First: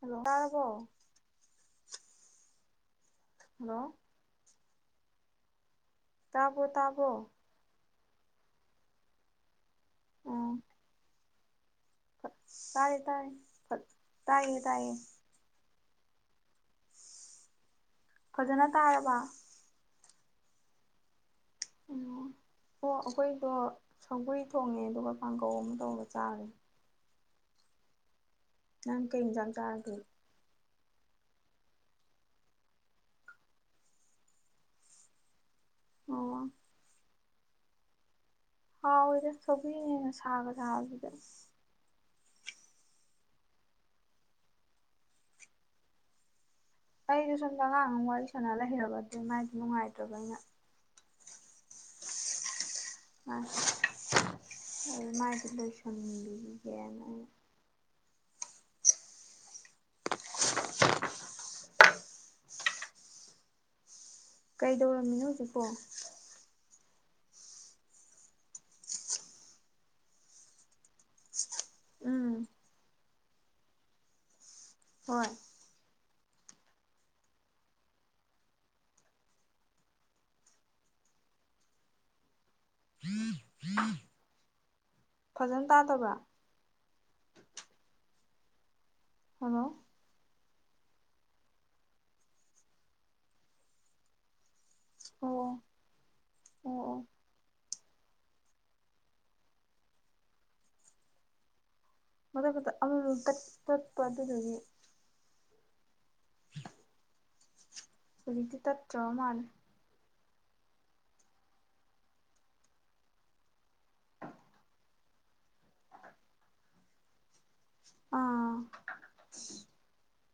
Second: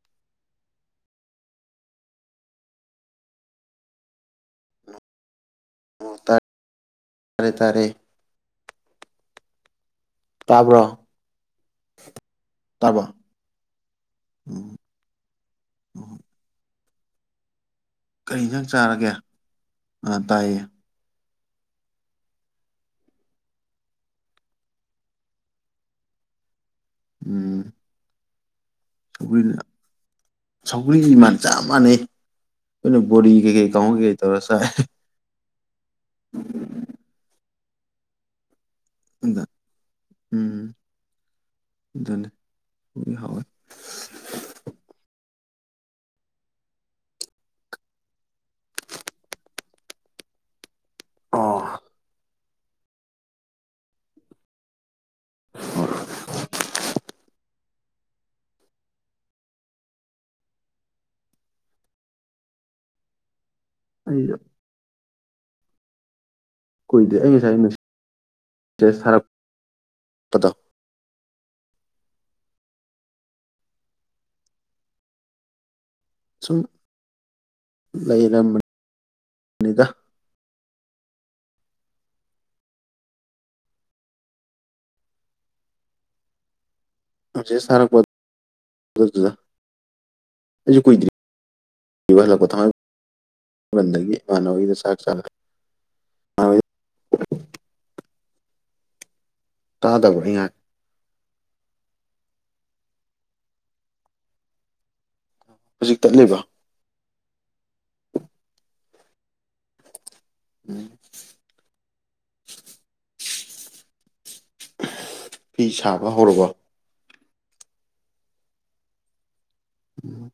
hello ꯇꯥꯔꯕꯣ hello ꯑꯣ ꯇꯥꯕ꯭ꯔꯣ ꯇꯥꯕꯣ ꯇꯥꯔꯦ ꯇꯥꯔꯦ ꯎꯝ ꯇꯥꯕ꯭ꯔꯣ ꯐꯠ ꯇꯥꯔꯦ ꯇꯥꯕꯣ ꯇꯥꯥꯏꯌꯦ ꯐꯠ ꯇꯥꯏꯌꯦ ꯎꯝ ꯇꯥꯏꯌꯦ ꯎꯝ [unintelligible] ꯀꯔꯤ ꯍꯤꯟꯖꯥꯡ ꯐꯖꯅ ꯆꯥꯔꯒꯦ ꯇꯥꯔꯕ ꯑ ꯇꯥꯏꯌꯦ ꯑꯣ ꯍꯣ ꯑꯩꯈꯣꯏꯗꯣ ꯁꯧꯒ꯭ꯔꯤ ꯊꯣꯡꯉꯦ ꯑꯗꯨꯒ ꯀꯥꯡꯒꯧ ꯑꯝ ꯇꯧꯔ ꯆꯥꯔꯦ ꯎꯝ ꯅꯪ ꯀꯩ ꯁꯧꯒ꯭ꯔꯤ ꯍꯤꯟꯖꯥꯡ ꯆꯥꯔꯒꯦ ꯁꯧꯒ꯭ꯔꯤ ꯏꯃꯥꯟ ꯆꯞ ꯃꯥꯟꯅꯩ ꯑꯩꯈꯣꯏꯅ ꯕꯣꯔꯤ ꯀꯩ ꯀꯩ ꯀꯥꯡꯉꯧ ꯀꯩꯀꯩ ꯇꯧꯔ ꯆꯥꯏ ꯑꯣ ꯍꯥꯎꯋꯤꯗ ꯑꯗ ꯁꯧꯒ꯭ꯔꯤꯅ ꯍꯦꯟꯅ ꯁꯥꯒ ꯎꯝ ꯁꯥꯕꯖꯤꯗ ꯑꯗꯨꯅꯤ [unintelligible] ꯍꯥꯎꯋꯤ ꯑꯩꯗꯨ ꯁꯣꯝꯗ ꯑꯉꯥꯡ ꯑꯝ ꯋꯥꯔꯤ ꯁꯥꯟꯅ ꯂꯩꯔꯕ ꯑꯗꯨ ꯃꯥꯏꯗꯤ ꯅꯨꯡꯉꯥꯏꯇ꯭ꯔꯕ ꯑꯩꯅ ꯑꯣ [unintelligible] ꯃꯥꯥꯏꯁꯤ ꯂꯣꯏꯁꯟꯕꯤꯒꯦꯅ ꯑꯩꯅ [unintelligible] ꯀꯩꯗꯧꯔꯝꯃꯤꯅꯣ ꯍꯧꯖꯤꯛꯄꯣ ꯀꯨꯏꯗꯦ ꯑꯩ ꯉꯁꯥꯏ ꯃꯦꯁꯦꯁ ꯊꯥꯔꯛꯄꯗꯣ ꯎꯝ ꯍꯣꯏ ꯁꯨꯝ ꯂꯩꯔꯝꯕꯅꯤꯗ [unintelligible] ꯐꯖꯅ ꯇꯥꯗꯕ꯭ꯔꯥ ꯃꯦꯁꯦꯁ ꯊꯥꯔꯛꯄꯠ ꯑꯗꯨꯗꯨꯗ ꯍꯜꯂꯣ ꯑꯩꯖꯨ ꯀꯨꯏꯗ꯭ꯔꯤ ꯕ ꯍꯜꯂꯛꯄ ꯊꯥꯡꯃꯩ ꯕꯟꯗꯒꯤ ꯏꯃꯥꯟꯅꯕꯩꯗ ꯆꯥꯛ ꯆꯥꯔꯛꯑꯦ ꯑꯣ [unintelligible] ꯑꯣ ꯑꯣ ꯇꯥꯗꯕ꯭ꯔꯥ ꯑꯩ ꯉꯥꯡ ꯃꯔꯛꯇꯨꯗ ꯑꯃꯨꯃꯨꯛ ꯇꯠ ꯇꯠꯄ ꯑꯗꯨꯗꯨꯒꯤ ꯍꯨꯖꯤꯛ ꯇꯠꯂꯤꯕꯣ ꯍꯨꯖꯤꯛꯇꯤ ꯇꯠꯇ꯭ꯔꯕ ꯃꯥꯜꯂꯦ ꯎꯝ [unintelligible] ꯐꯤ ꯁꯥꯕ ꯍꯧꯔꯕꯣ ꯑꯥ ꯎꯝ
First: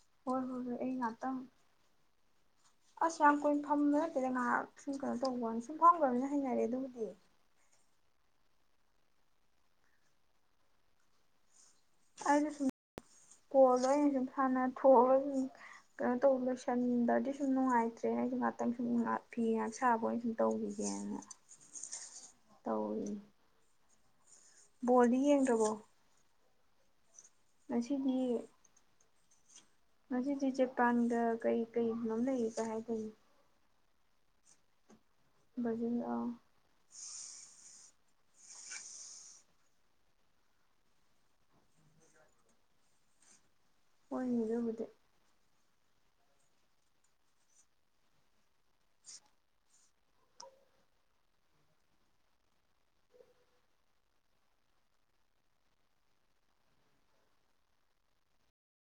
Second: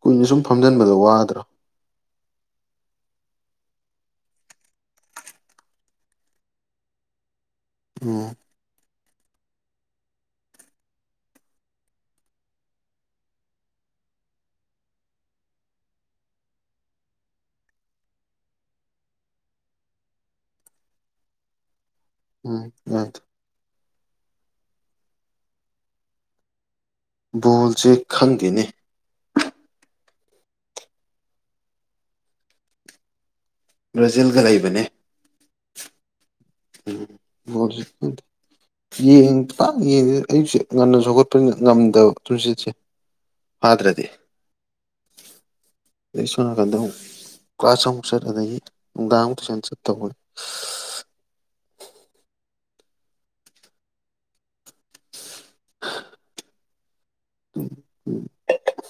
ꯀꯨꯏꯅ ꯍꯣꯏ ꯁꯨꯝ ꯍꯣꯏ ꯍꯣꯏ ꯑꯩ ꯐꯝꯖꯟꯕꯗꯣ ꯉꯥꯛꯇꯪ ꯋꯥꯗ꯭ꯔꯣ ꯑꯁ ꯌꯥꯝ ꯀꯨꯏꯅ ꯐꯝꯕ ꯅꯠꯇꯦꯗ ꯉꯥꯏꯍꯥꯛ ꯁꯨꯝ ꯀꯩꯅꯣ ꯇꯧꯕꯋꯥꯅꯤ ꯁꯨꯝ ꯐꯝꯈ꯭ꯔꯕꯅꯤꯅ ꯍꯩꯅꯔꯦ ꯑꯗꯨꯕꯨꯗꯤ ꯑꯣ ꯑꯩꯅ ꯁꯨꯝ ꯀꯣꯗꯣ ꯑꯩꯅ ꯁꯨꯝ ꯁꯥꯟꯅ ꯊꯣꯛꯑꯒ ꯁꯨꯝ ꯀꯩꯅꯣ ꯇꯧꯕ ꯂꯣꯏꯁꯟꯗ꯭ꯔꯗꯤ ꯁꯨꯝ ꯅꯨꯡꯉꯥꯏꯇ꯭ꯔꯦ ꯑꯩꯁꯨ ꯉꯍꯥꯛꯇꯪ ꯁꯨꯝ ꯐꯤ ꯉꯥꯏꯍꯛ ꯁꯥꯕ ꯑꯣꯏꯅ ꯁꯨꯝ ꯇꯧꯈꯤꯒꯦꯅ ꯎꯝ ꯍ ꯇꯧꯔꯤ [unintelligible] ꯕꯣꯜꯗꯤ ꯌꯦꯡꯗ꯭ꯔꯕꯣ ꯕꯣꯜꯁꯦ ꯉꯁꯤꯗꯤ ꯈꯪꯗꯦꯅꯤ ꯉꯁꯤꯗꯤ ꯖꯄꯥꯟꯒ ꯀꯩ ꯀꯩꯒꯅꯣꯝ ꯂꯩꯔꯤꯒ ꯍꯥꯏꯗꯥꯏꯅꯦ ꯕ꯭ꯔꯥꯖꯤꯜꯒ ꯂꯩꯕꯅꯦ ꯕ꯭ꯔꯥꯖꯤꯜꯑꯣ ꯎꯁꯤ ꯀ [unintelligible] ꯌꯦꯡ ꯄꯥꯛ ꯌꯦꯡꯗꯦ ꯑꯌꯨꯛꯁꯦ ꯉꯟꯅꯁꯨ ꯍꯧꯒꯠꯄꯅꯤꯅ ꯉꯝꯗꯕ ꯇꯨꯝꯁꯤꯠꯁꯦ ꯐꯥꯗ꯭ꯔꯗꯤ ꯍꯣꯏꯅꯦ ꯑꯗꯨꯕꯨꯗꯤ ꯑꯦ ꯁꯣꯝ ꯅꯀꯥꯟꯗ ꯍꯩꯉꯣ ꯀꯥꯁ ꯑꯃꯨꯛ ꯆꯠ ꯑꯗꯥꯒꯤ ꯅꯨꯡꯗꯥꯡ ꯑꯃꯨꯛ ꯇꯨꯏꯁꯟ ꯆꯠ ꯇꯧꯕꯒꯤ [inaudible] ꯎ [unintelligible]